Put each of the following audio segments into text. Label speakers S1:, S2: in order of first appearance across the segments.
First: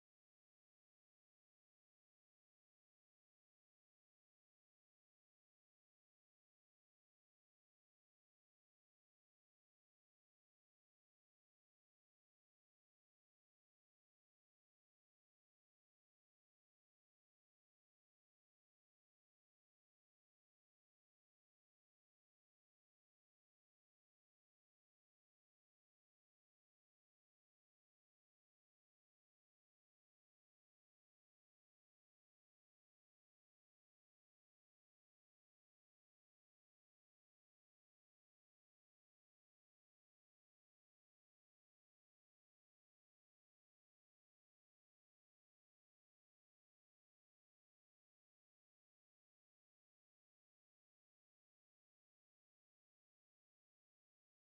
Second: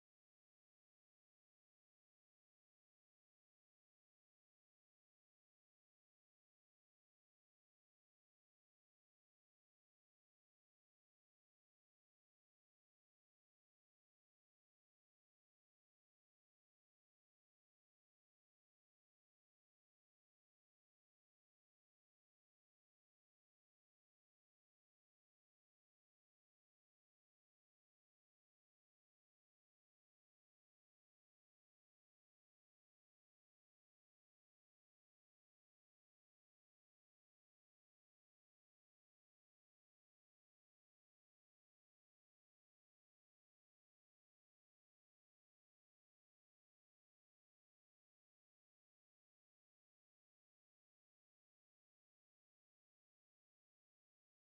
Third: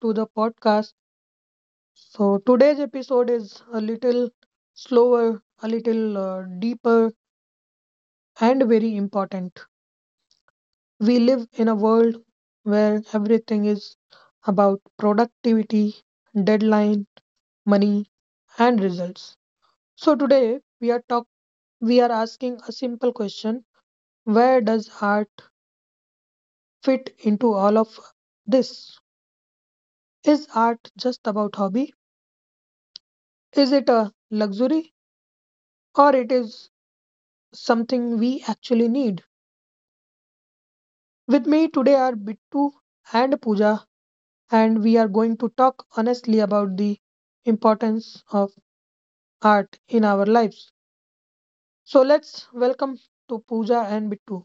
S1: to the podcast. So, today's episode is a little slower, a little deeper, and very important. We live in a world where everything is about productivity, deadline, money, and results. So, today we are talk we are asking a simple question, where does art fit into all of this? Is art just about hobby? Is it a luxury? Or it is something we actually need. With me today are Bittu and Pooja, and we are going to talk honestly about the importance of art in our lives. So let's welcome to Pooja and Bittu.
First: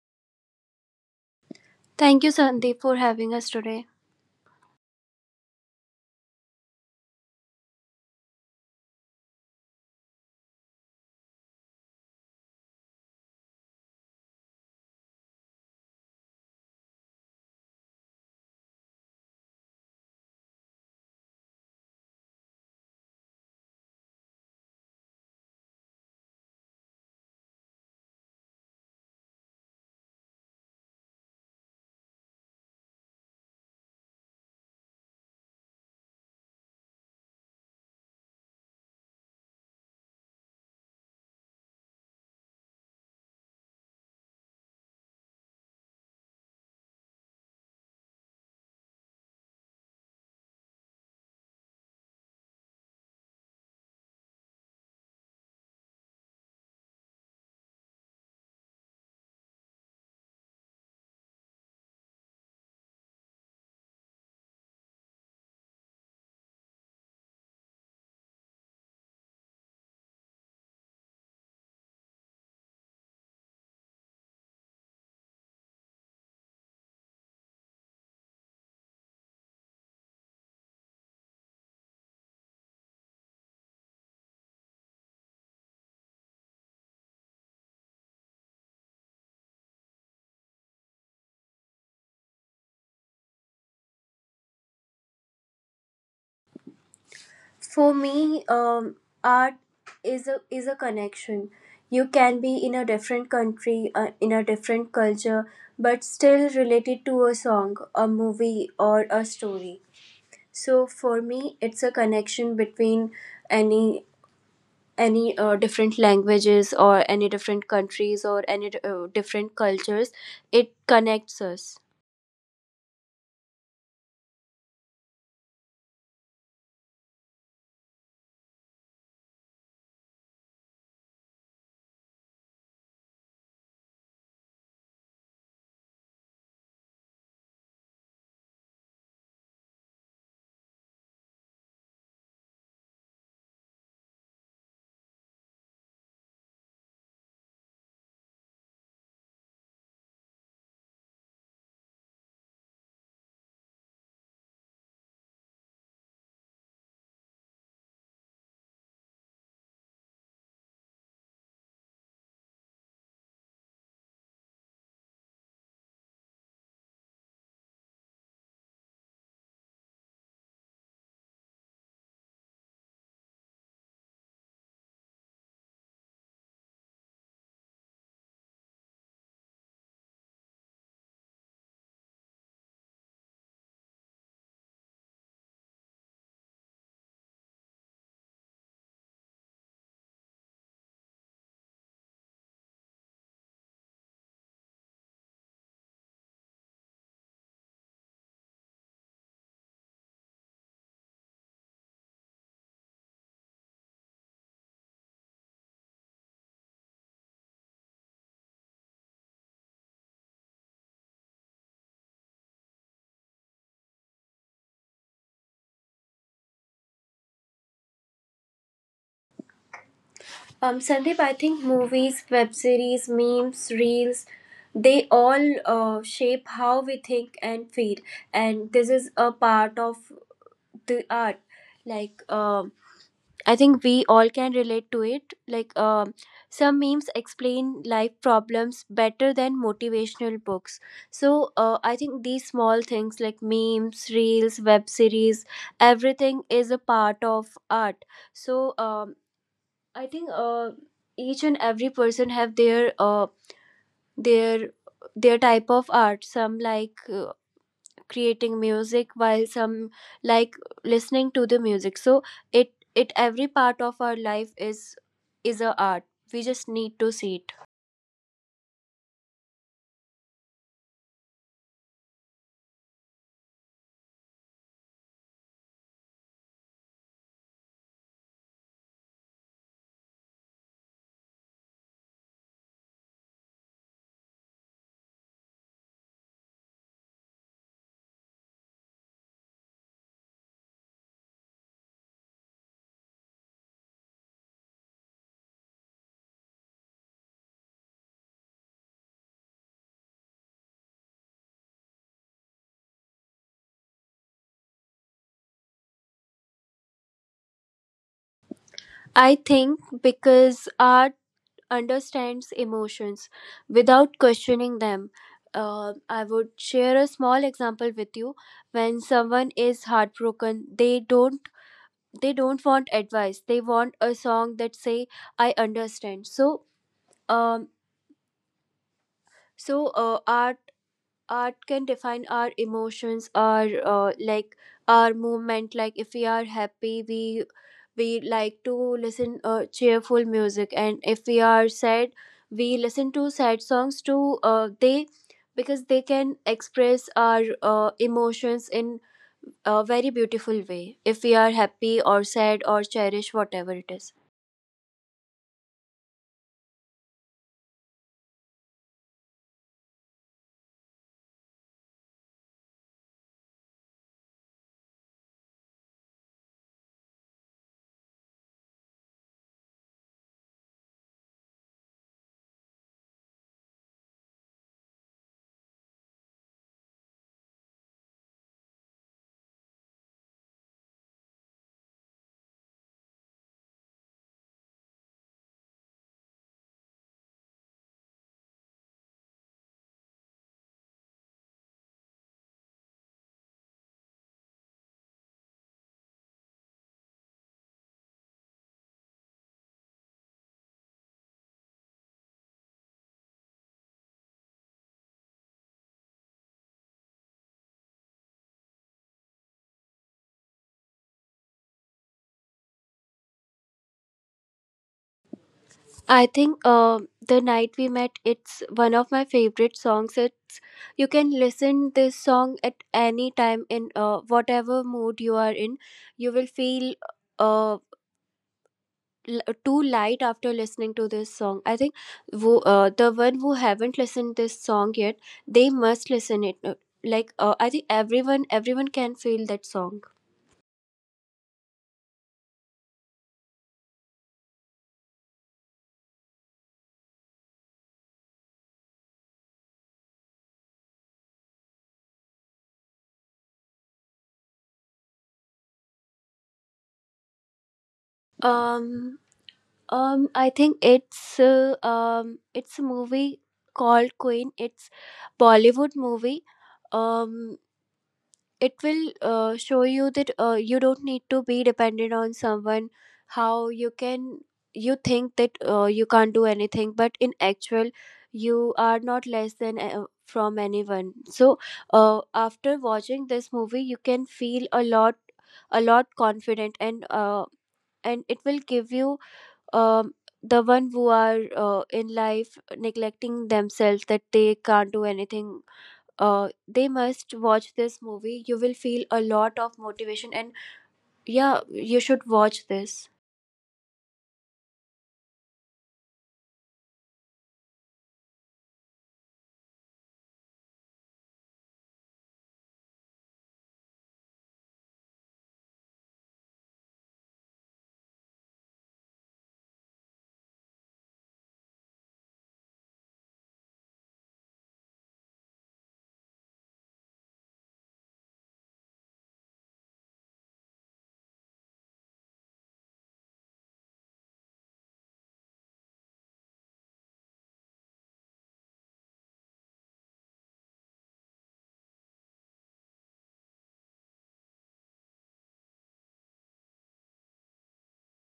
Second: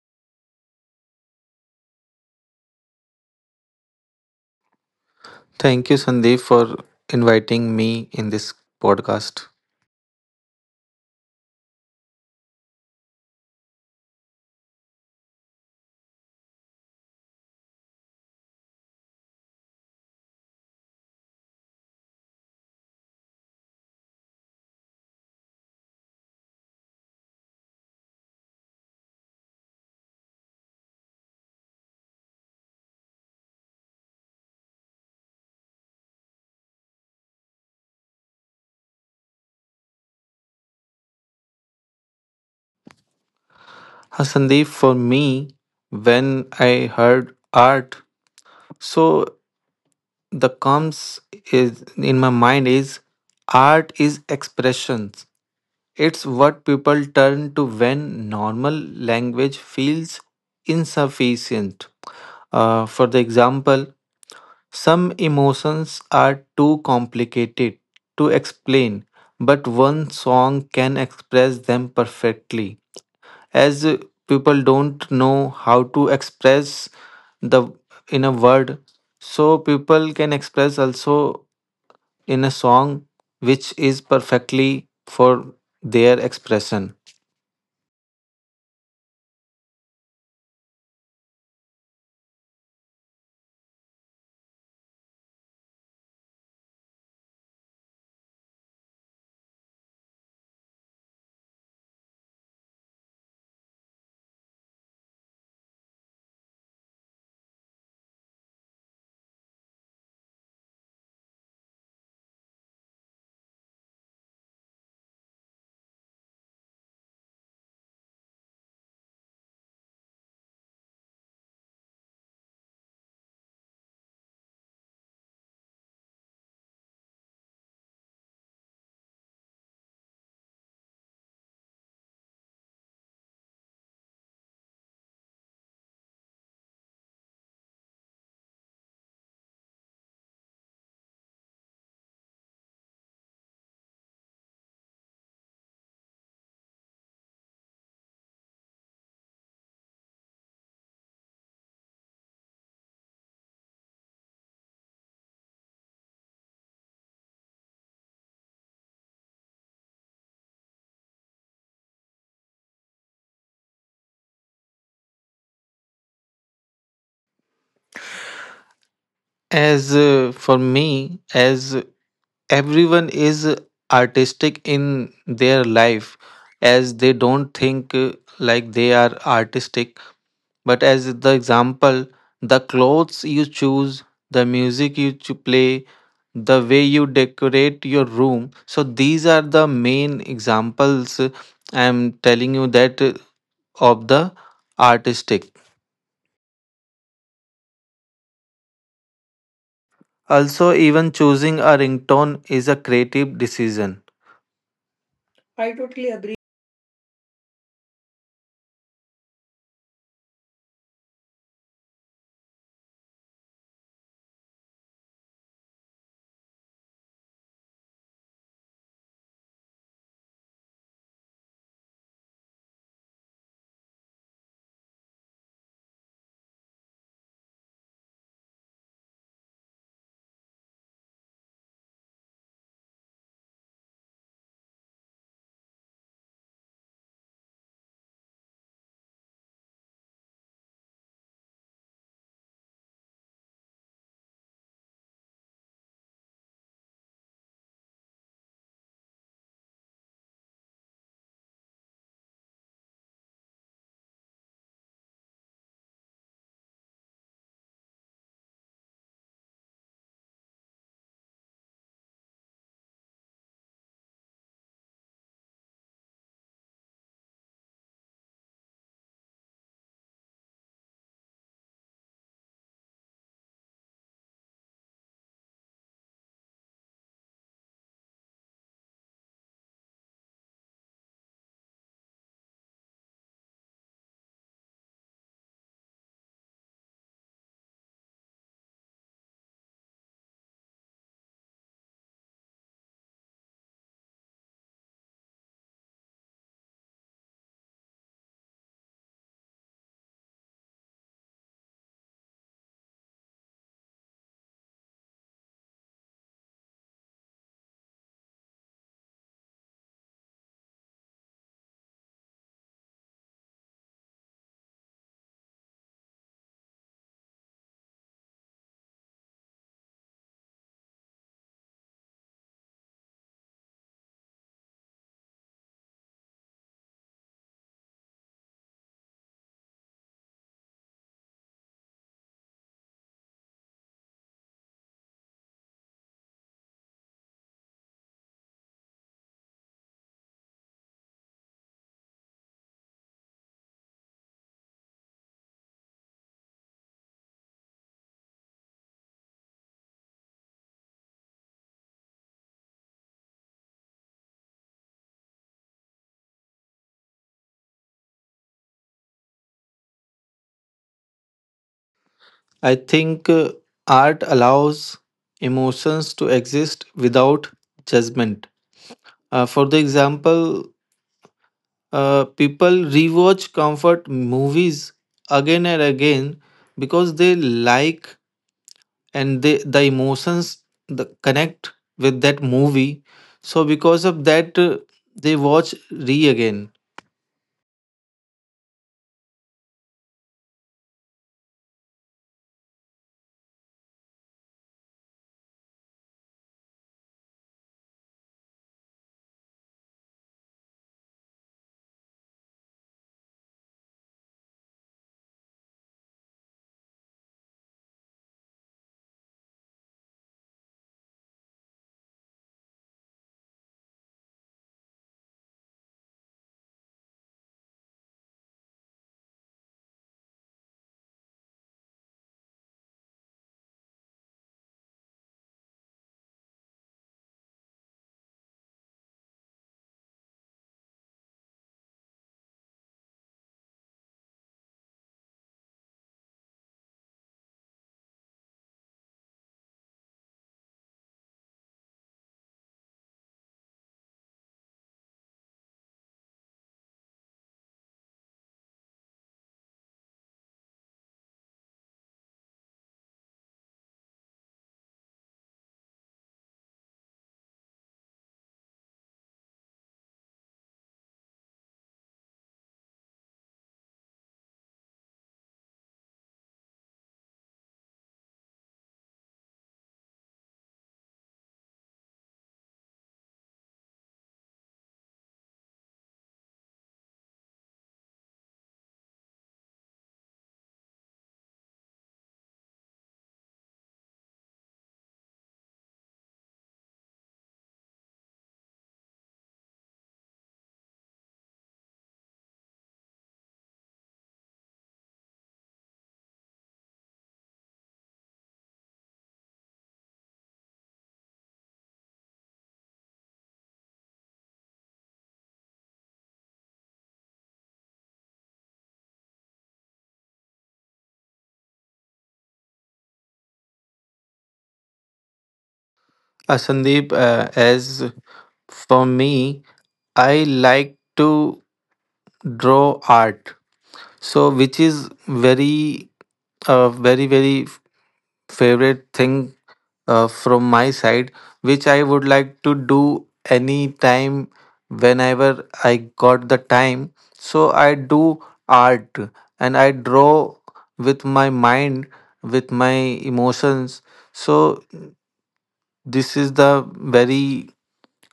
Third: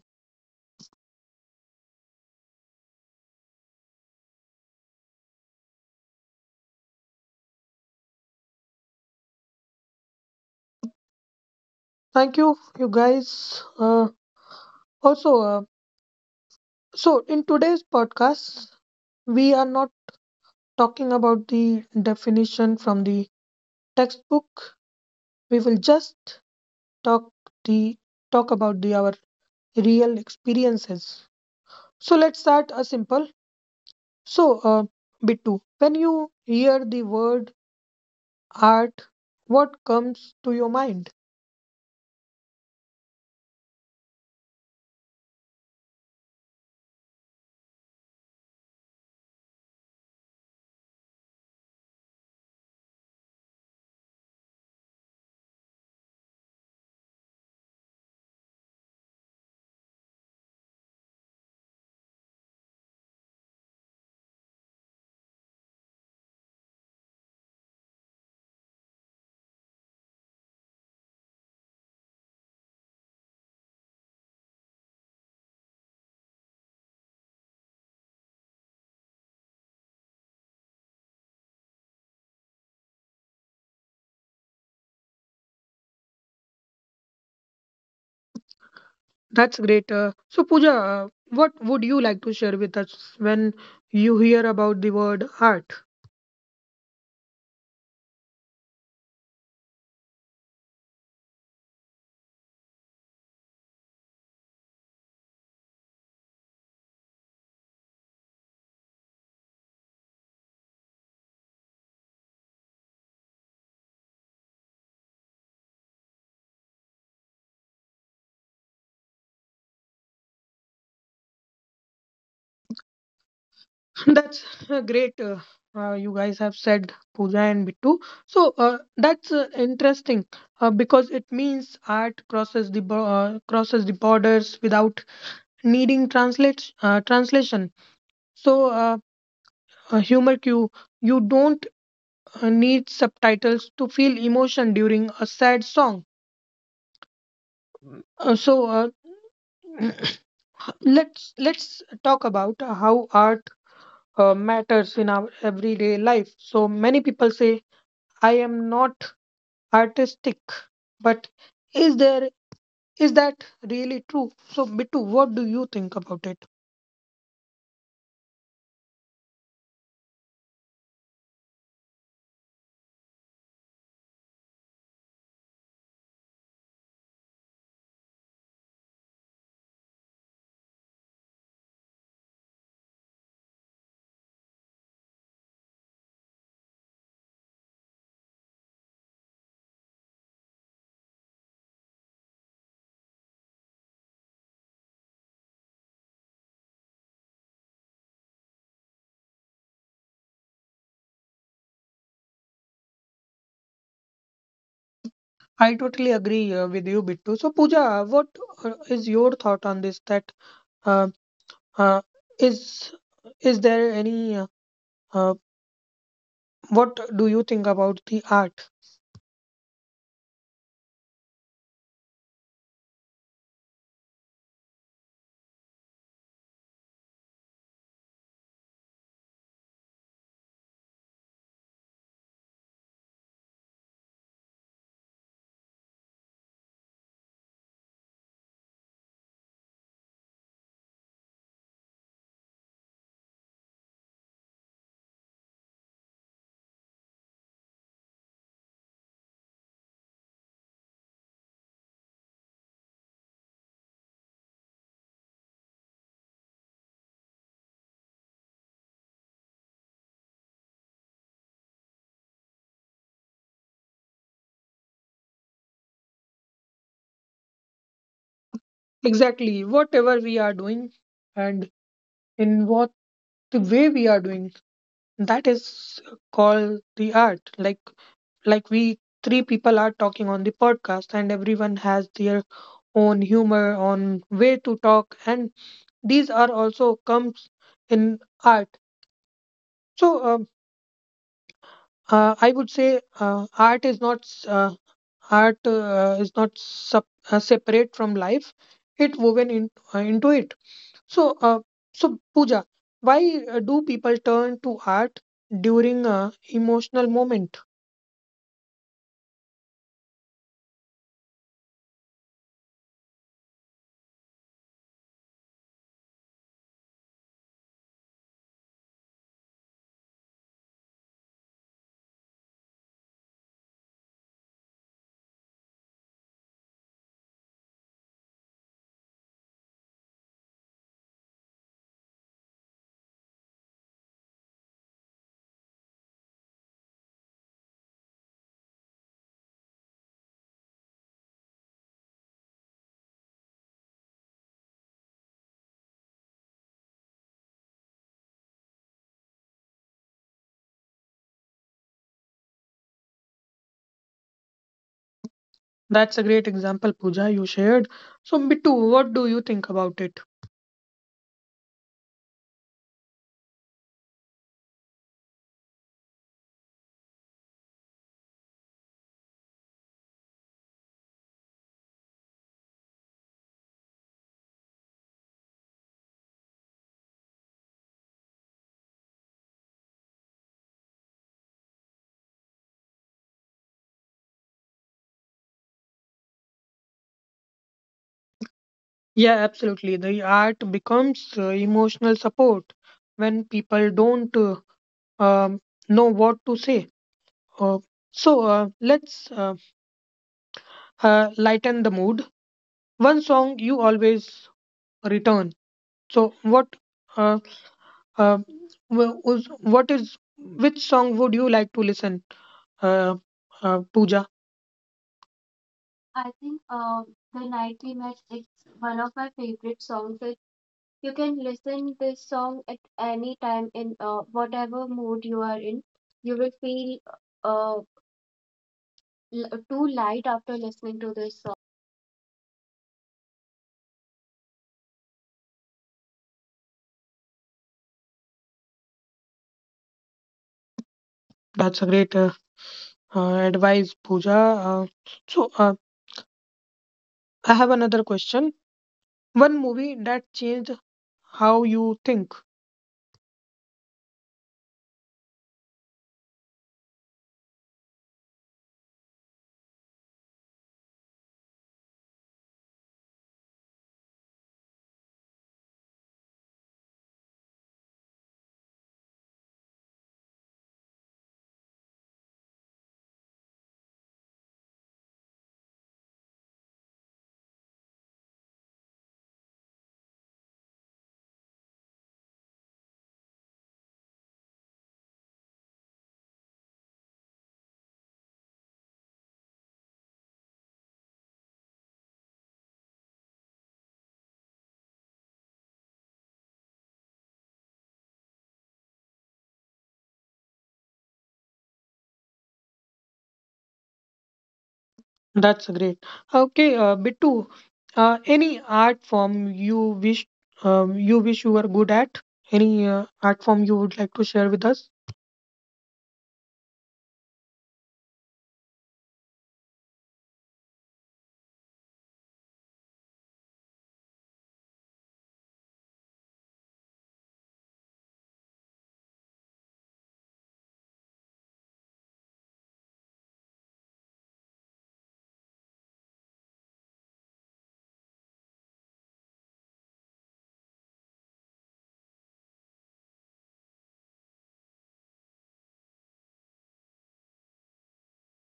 S2: Thank you, Sandeep, for having us today.
S3: Thank you, Sandeep, for inviting me in this podcast.
S1: Thank you, you guys. Also, so in today's podcast, we are not talking about the definition from the textbook. We will just talk the talk about the our real experiences. So let's start a simple. So, Bittu, when you hear the word art, what comes to your mind?
S3: Sandeep, for me, when I heard art, so the comes is in my mind is art is expressions. It's what people turn to when normal language feels insufficient. For the example, some emotions are too complicated to explain, but one song can express them perfectly. As people don't know how to express the in a word, so people can express also in a song which is perfectly for their expression.
S1: That's great. So, Pooja, what would you like to share with us when you hear about the word art?
S2: For me, art is a connection. You can be in a different country, in a different culture, but still related to a song, a movie, or a story. So for me, it's a connection between any any different languages or any different countries or any different cultures. It connects us.
S1: That's great. You guys have said Pooja and Bittu. So, that's interesting because it means art crosses the crosses the borders without needing translate translation. So. A humor cue. You don't need subtitles to feel emotion during a sad song. Uh, so uh, let's talk about how art matters in our everyday life. So many people say I am not artistic, but is there is that really true? So Bittu, what do you think about it?
S3: As for me, as everyone is artistic in their life as they don't think like they are artistic but as the example the clothes you choose the music you play the way you decorate your room, so these are the main examples, I am telling you that of the artistic, also even choosing a ringtone is a creative decision.
S1: I
S3: I
S1: totally
S3: totally agree.
S1: agree with you, Bittu. So Pooja, what is your thought on this? That uh, Uh, is is there any? Uh, what do you think about the art?
S2: Sandeep, I think movies, web series, memes, reels, they all shape how we think and feel. And this is a part of the art. Like, I think we all can relate to it. Like, some memes explain life problems better than motivational books. So, I think these small things like memes, reels, web series, everything is a part of art so I think each and every person have their their their type of art. Some like creating music, while some like listening to the music. So it, every part of our life is a art. We just need to see it.
S1: Exactly, whatever we are doing, and in what the way we are doing, that is called the art. Like we three people are talking on the podcast, and everyone has their own humor, on way to talk, and these are also comes in art. So um, I would say Art is not separate from life; it woven in, into it. So, so Pooja, why do people turn to art during a emotional moment?
S2: I think because art understands emotions without questioning them. I would share a small example with you. When someone is heartbroken, they don't want advice, they want a song that say I understand. So um so uh, art art can define our emotions, our like our movement. Like if we are happy, we like to listen cheerful music, and if we are sad, we listen to sad songs too. They because they can express our emotions in a very beautiful way, if we are happy or sad or cherish, whatever it is.
S1: That's a great example, Pooja, you shared. So, Bittu, what do you think about it?
S3: I think art allows emotions to exist without judgment. For the example, people rewatch comfort movies again and again because they like and they the emotions the connect with that movie. So because of that, they watch re again.
S1: Yeah, absolutely. The art becomes emotional support when people don't um, know what to say. Uh, so let's lighten the mood. One song you always return. So what uh, uh, wh- was- what is which song would you like to listen, uh, Pooja? I
S2: I
S1: think
S2: think
S1: The
S2: the
S1: Night We
S2: night we
S1: Met
S2: met,
S1: is
S2: it's
S1: one
S2: one
S1: of
S2: of
S1: my
S2: my
S1: favorite
S2: favorite
S1: songs.
S2: songs.
S1: Like,
S2: It's,
S1: you
S2: you
S1: can
S2: can
S1: listen
S2: listen
S1: this
S2: this
S1: song
S2: song
S1: at
S2: at
S1: any
S2: any
S1: time
S2: time
S1: in
S2: in
S1: whatever
S2: whatever
S1: mood
S2: mood
S1: you
S2: you
S1: are
S2: are
S1: in.
S2: in.
S1: You
S2: You
S1: will
S2: will
S1: feel
S2: feel
S1: uh,
S2: uh,
S1: too
S2: too
S1: light
S2: light
S1: after
S2: after
S1: listening
S2: listening
S1: to
S2: to
S1: this
S2: this
S1: song.
S2: song. I think who, the one who haven't listened this song yet, they must listen it. Like, I think everyone can feel that song.
S1: That's a great advice, Pooja. So uh, I have another question. One movie that changed how you think.
S2: Um, I think it's a movie called Queen. It's Bollywood movie. Um, it will show you that you don't need to be dependent on someone. How you can you think that you can't do anything, but in actual, you are not less than from anyone. So, after watching this movie, you can feel a lot, a lot confident, and and it will give you, um, the one who are in life neglecting themselves, that they can't do anything, they must watch this movie. You will feel a lot of motivation, and yeah, you should watch this.
S1: That's great. Okay, Bittu, any art form you wish you wish you were good at? Any art form you would like to share with us?
S3: Sandeep, as for me, I like to draw art. So, which is very, very, very favorite thing from my side, which I would like to do any time whenever I got the time. So, I do art and I draw with my mind, with my emotions. So, this is the very,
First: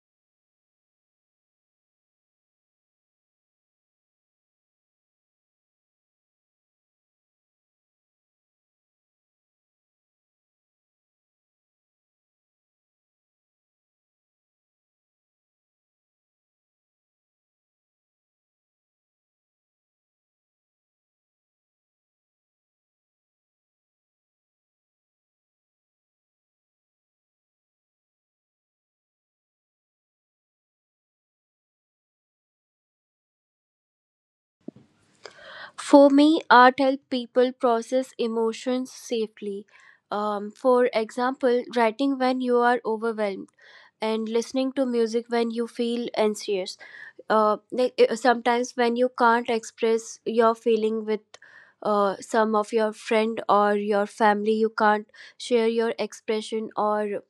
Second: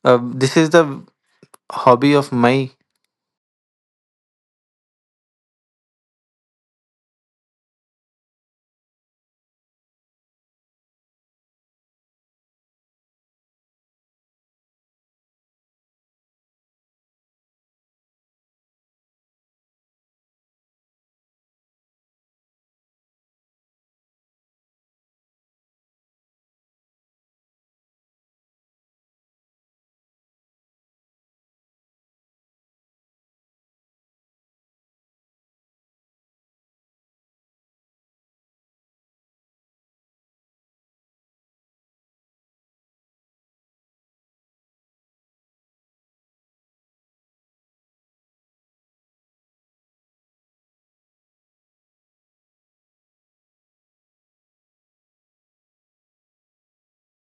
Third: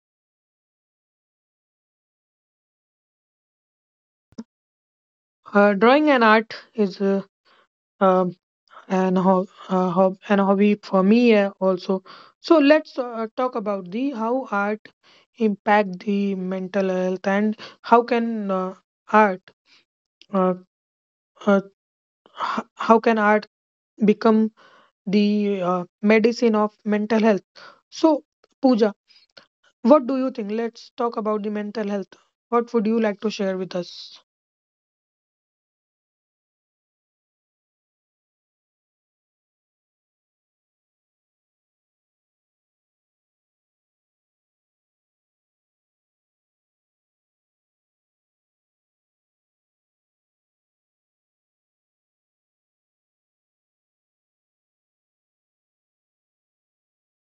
S3: this is the hobby of my.
S1: Drawing and art is um, an hobby for me also. So let's talk about the how art impact the mental health and how can art uh, uh, how can art become the medicine of mental health. So, Pooja, what do you think? Let's talk about the mental health. What would you like to share with us?
S2: For me, art helps people process emotions safely. For example, writing when you are overwhelmed and listening to music when you feel anxious. Like, sometimes when you can't express your feeling with some of your friend or your family, you can't share your expression or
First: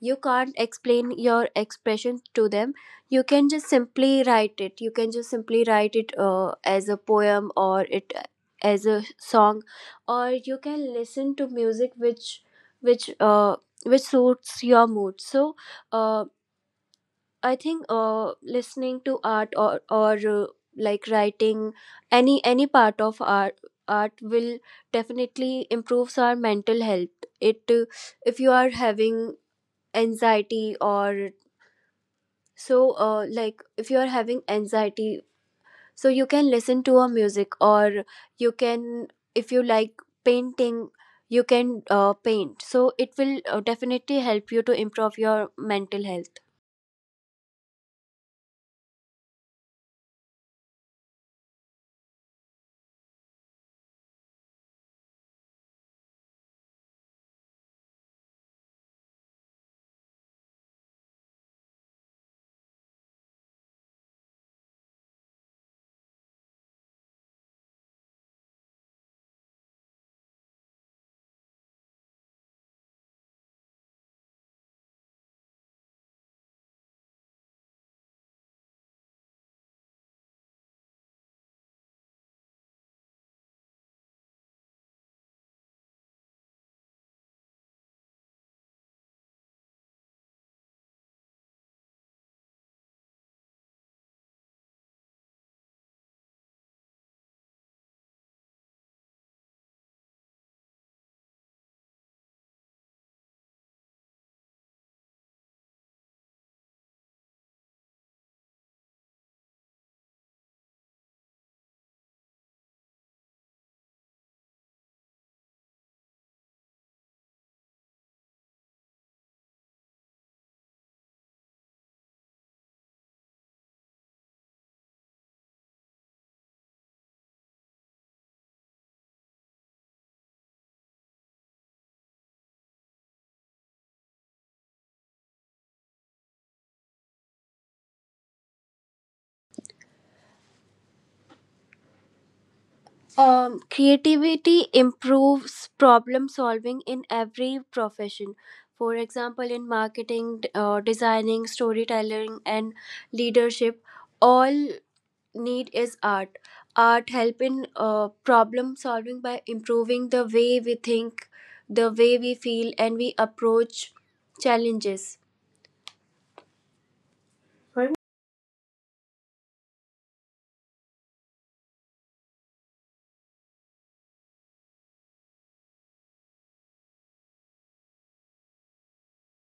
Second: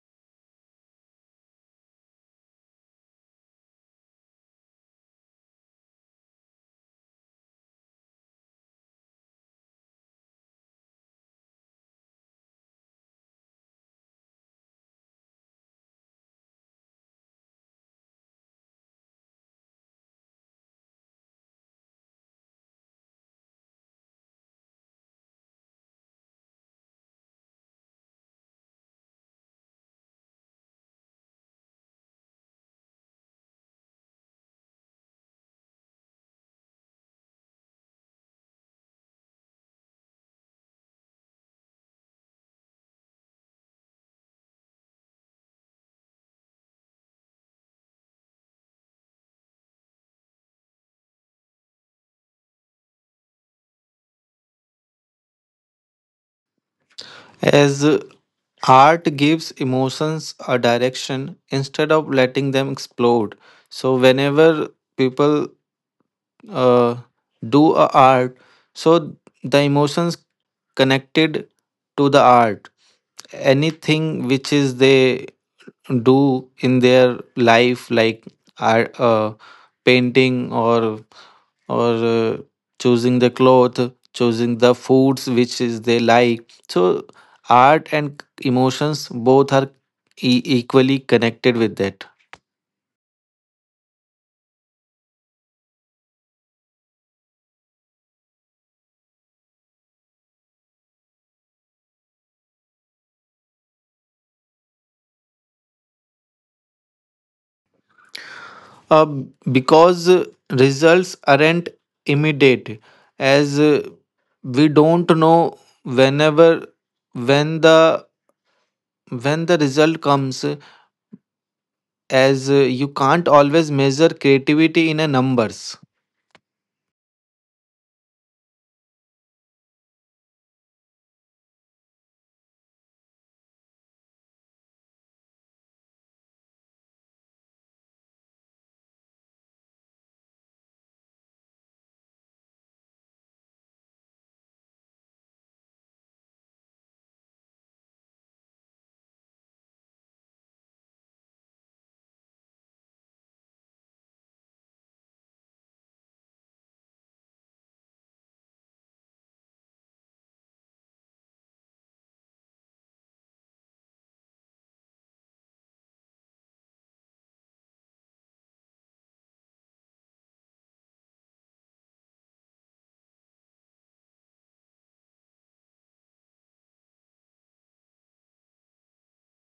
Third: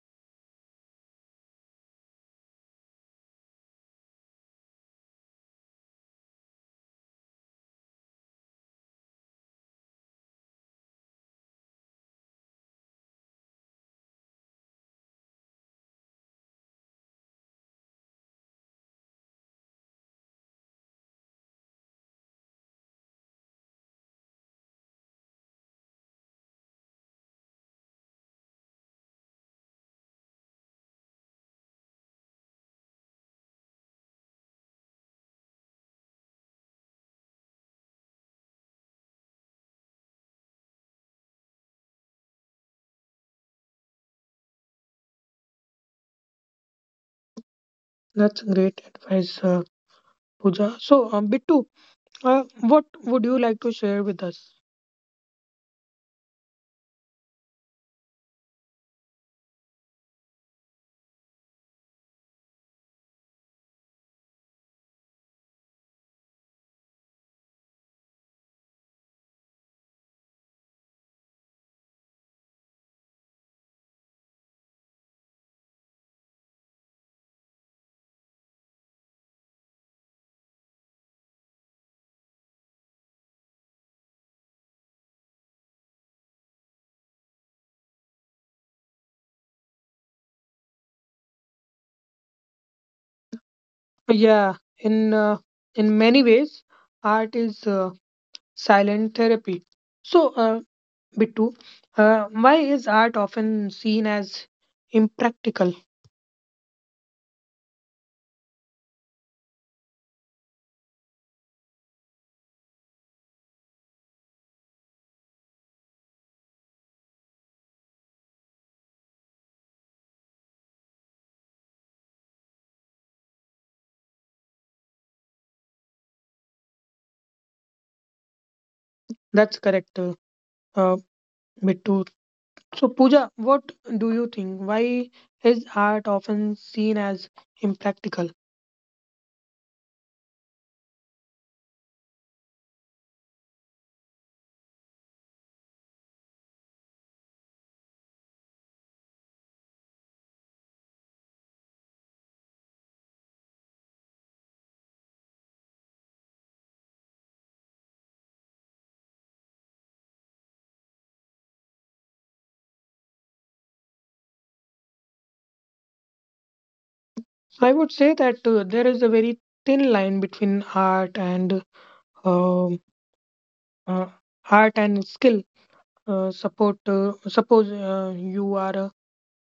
S2: you can't explain your expression to them. You can just simply write it. You can just simply write it as a poem, or it as a song, or you can listen to music which which uh, which suits your mood. So. Uh, I think listening to art, or like writing, any part of art will definitely improves our mental health. It if you are having anxiety, or so like if you are having anxiety, so you can listen to a music, or you can, if you like painting, you can paint, so it will definitely help you to improve your mental health.
S1: That's great advice, Pooja. So, Bittu, what would you like to share with us?
S3: As art gives emotions a direction instead of letting them explode. So, whenever people uh, do a art, so the emotions connected to the art, anything which is they do in their life, like art, painting or or uh, choosing the cloth, choosing the foods which is they like, so art and emotions both are equally connected with that.
S1: Yeah, in many ways, art is silent therapy. So, Bittu, why is art often seen as impractical?
S3: Uh, because results aren't immediate, as we don't know whenever when the when the result comes, as you can't always measure creativity in a numbers.
S1: That's correct, uh, Bittu. So, Pooja, what do you think? Why is art often seen as impractical?
S2: Creativity improves problem solving in every profession. For example, in marketing, designing, storytelling, and leadership, all need is art. Art help in problem solving by improving the way we think, the way we feel, and we approach challenges.
S1: So, I would say that there is a very thin line between art and um uh, art and skill. Support. Suppose you are a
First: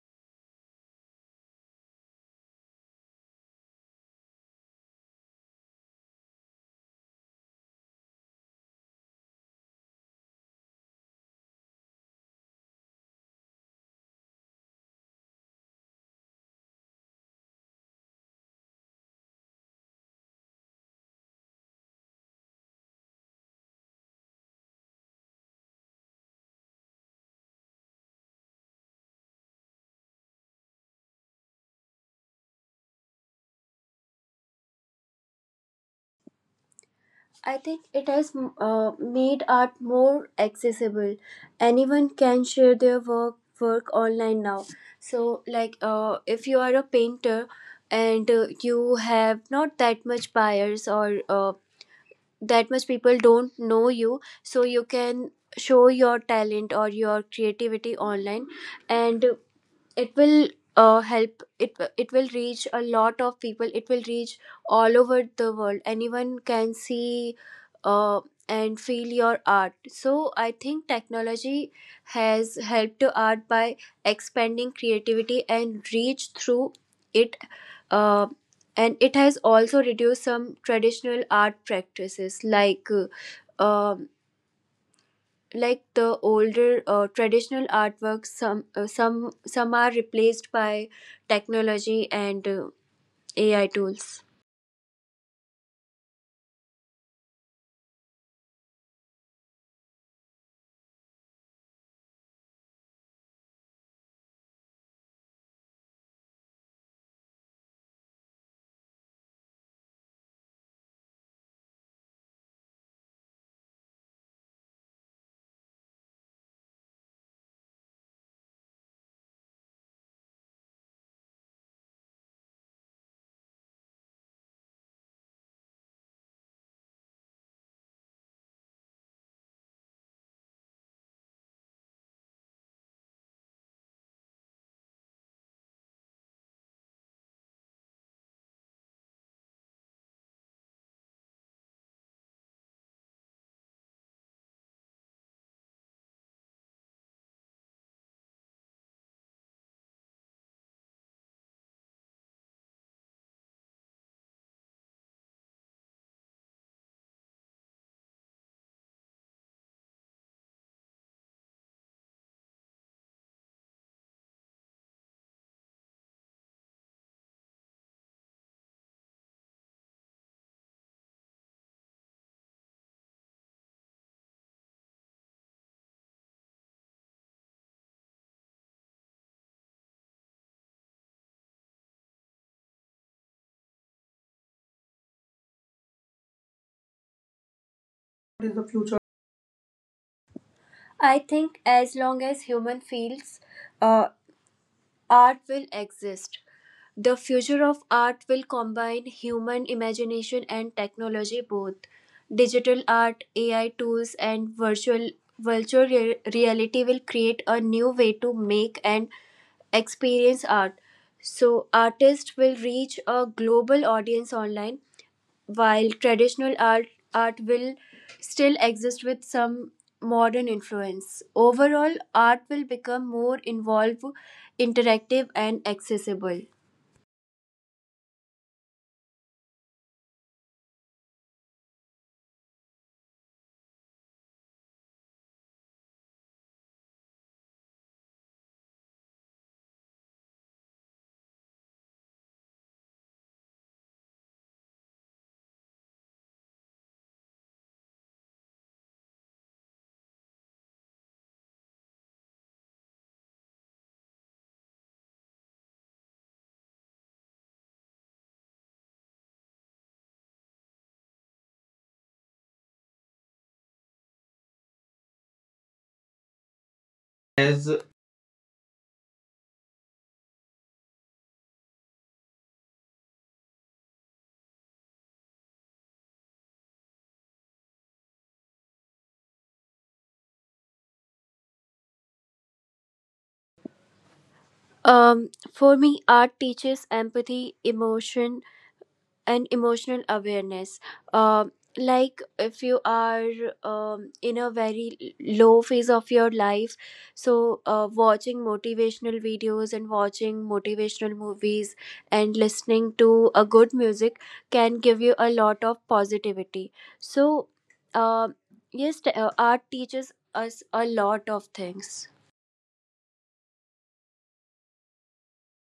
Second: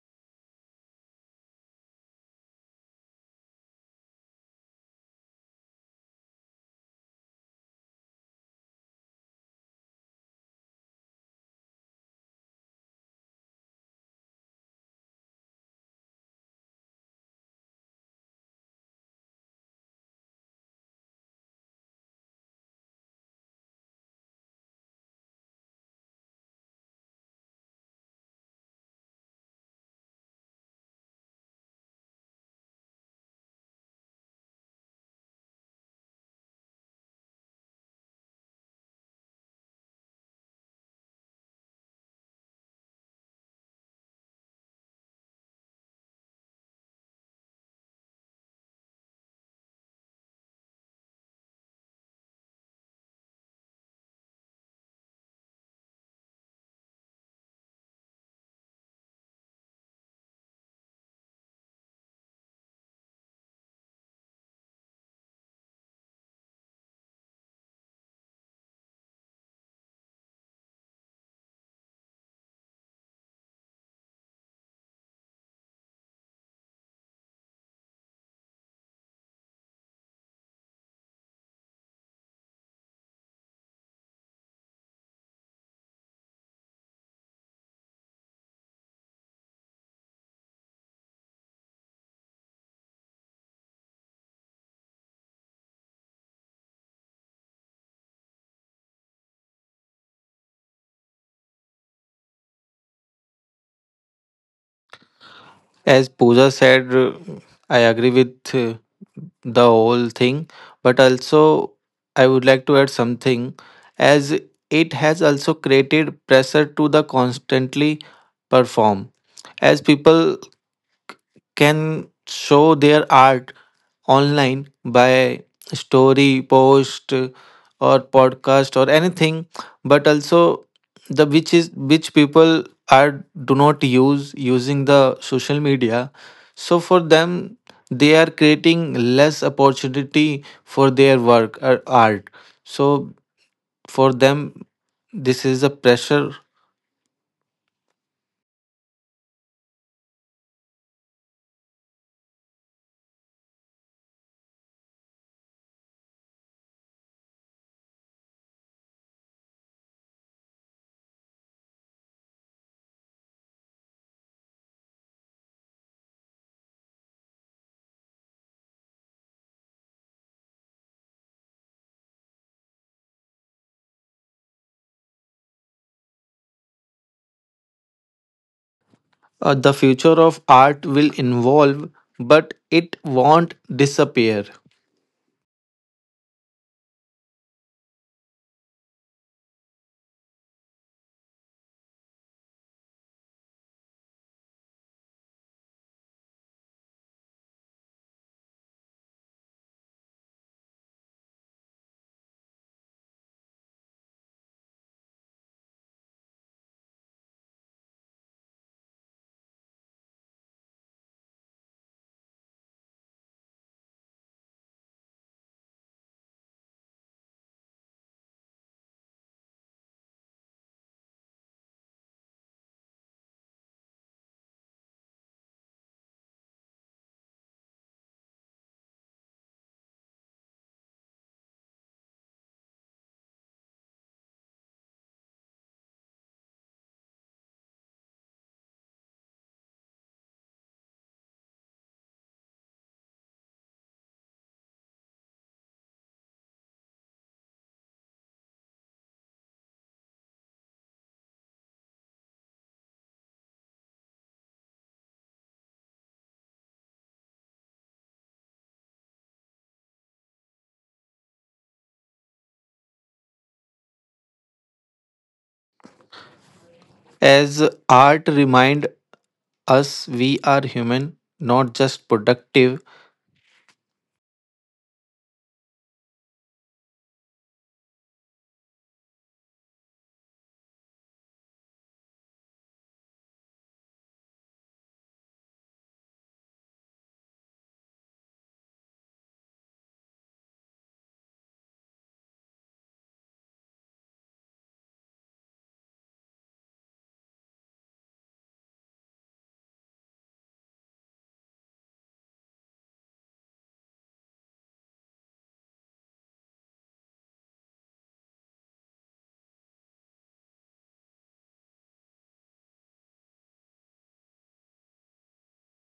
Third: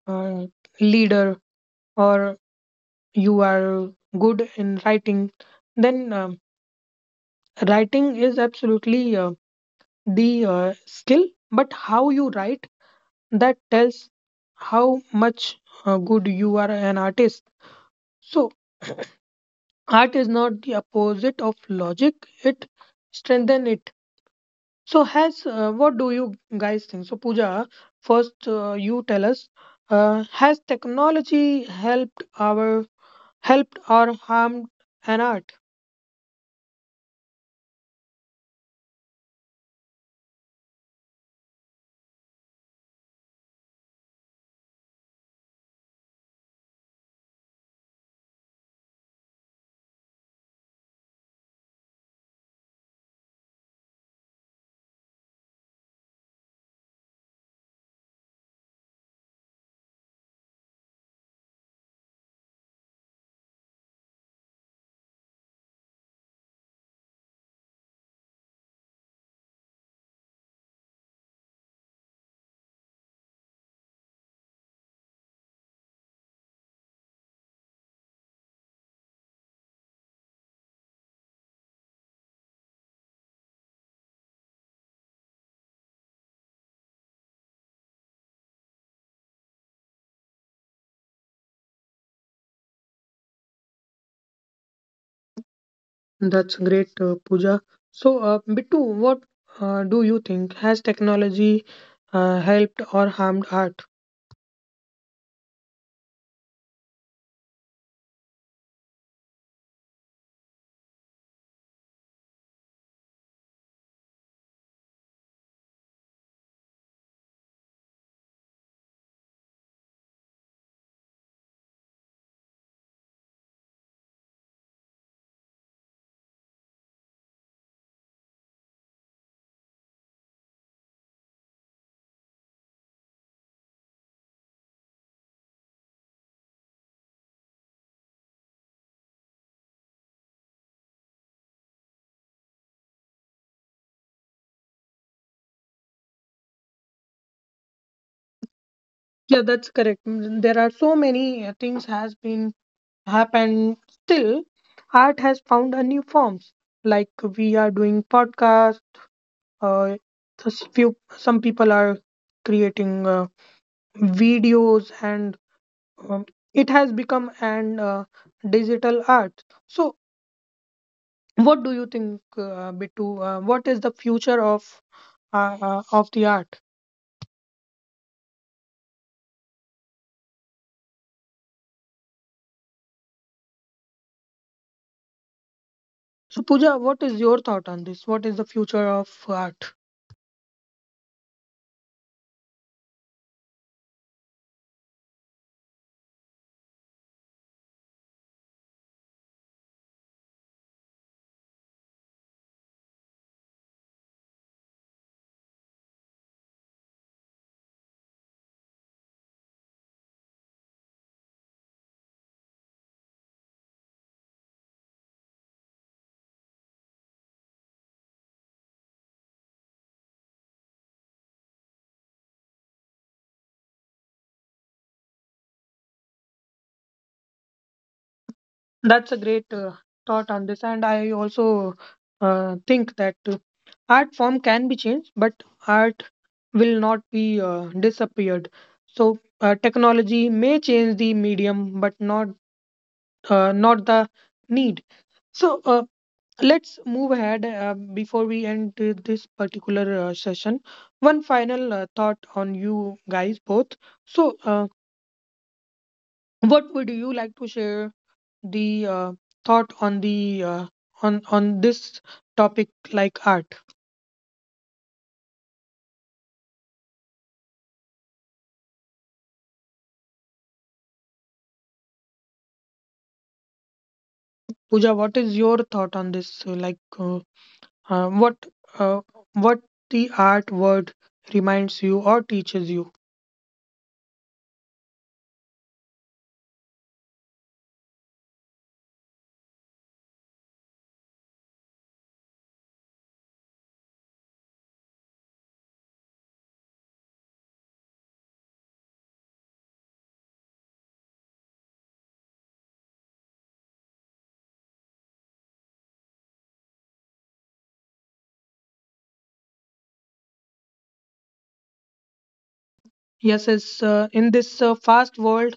S1: uh, leader or you are good in writing, then writing is absolutely the skill. But how you write that tells how much good you are an artist. So, art is not the opposite of logic, it strengthens it. So, has what do you guys think? So, Pooja, first you tell us has technology helped our helped or harmed an art?
S2: I think it has made art more accessible. Anyone can share their work online now. So, like, if you are a painter, and you have not that much buyers, or that much people don't know you, so you can show your talent or your creativity online, and it will help, it will reach a lot of people, it will reach all over the world, anyone can see uh, and feel your art. So I think technology has helped to art by expanding creativity and reach through it, uh, and it has also reduced some traditional art practices um like the older traditional artworks, some are replaced by technology and AI tools.
S1: That's great, Pooja. So, Bittu, what do you think? Has technology helped or harmed art?
S3: As Pooja said, I agree with the whole thing, but also I would like to add something, as it has also created pressure to the constantly perform as people can show their art online by story post or podcast or anything, but also the which is which people are do not use using the social media, so for them they are creating less opportunity for their work or art, so for them this is a pressure.
S1: Yeah, that's correct. Mm, there are so many things has been happened. Still, art has found a new forms. Like we are doing podcasts. Uh, few some people are creating videos, and um, it has become an digital art. So, what do you think, Bittu? What is the future of the art?
S3: The future of art will involve but it won't disappear
S1: So, Pooja, what is your thought on this? What is the future of art?
S2: I think as long as human feels, uh, art will exist. The future of art will combine human imagination and technology both. Digital art, AI tools, and reality will create a new way to make and experience art. So artists will reach a global audience online, while traditional art will still exist with some modern influence. Overall, art will become more involved, interactive and accessible.
S1: That's a great thought on this, and I also think that art form can be changed, but art will not be disappeared. So technology may change the medium, but not the need. So let's move ahead before we end this particular session. One final thought on you guys both. So what would you like to share the thought on the on this topic like art.
S3: as
S2: As
S3: art remind us we are human not just productive.
S1: Pooja, what is your thought on this? Uh, what uh, what the art word reminds you or teaches you?
S2: For me, art teaches empathy, emotion, and emotional awareness. Like if you are in a very low phase of your life, so watching motivational videos and watching motivational movies and listening to a good music can give you a lot of positivity. So, uh, yes, art teaches us a lot of things.
S1: Yes, it's in this fast world.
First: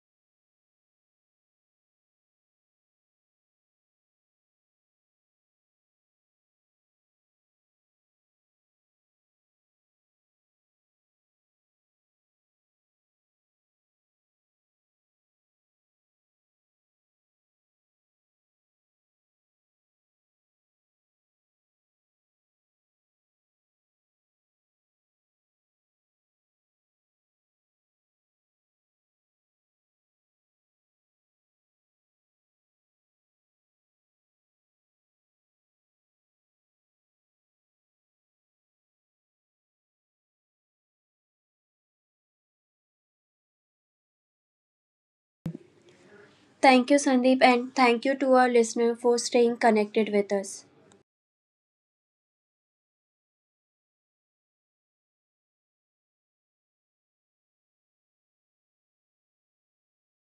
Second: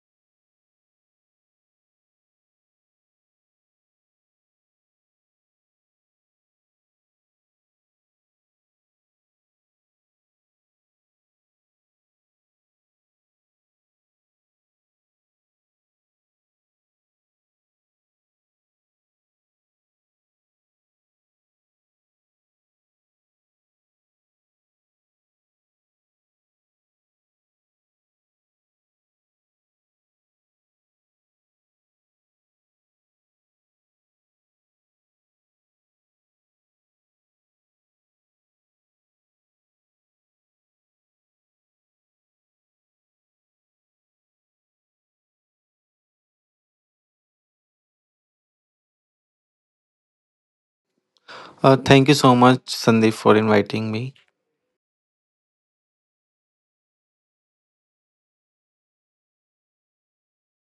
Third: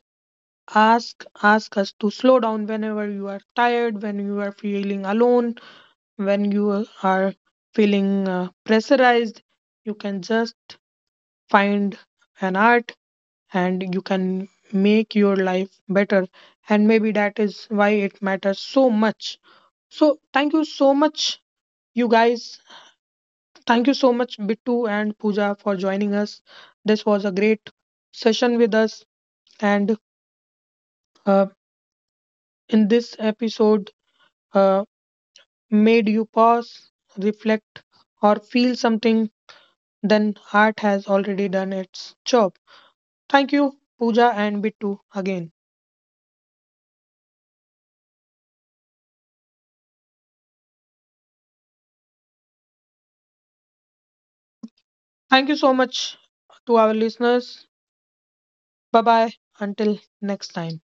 S1: Ask us to slow down whenever you are tired, when you are feeling alone, when you are feeling pressurized. You can just find an art and you can make your life better, and maybe that is why it matters so much. So thank you so much, you guys. Thank you so much, Bittu and Pooja, for joining us. This was a great session with us. And uh, in this episode uh, made you pause, reflect, or feel something, then art has already done its job. Thank you, Pooja and Bittu, again.
S2: Thank you, Sandeep, and thank you to our listener for staying connected with us.
S3: Thank you so much Sandeep for inviting me.
S1: Thank you so much to our listeners. Bye bye. Until next time.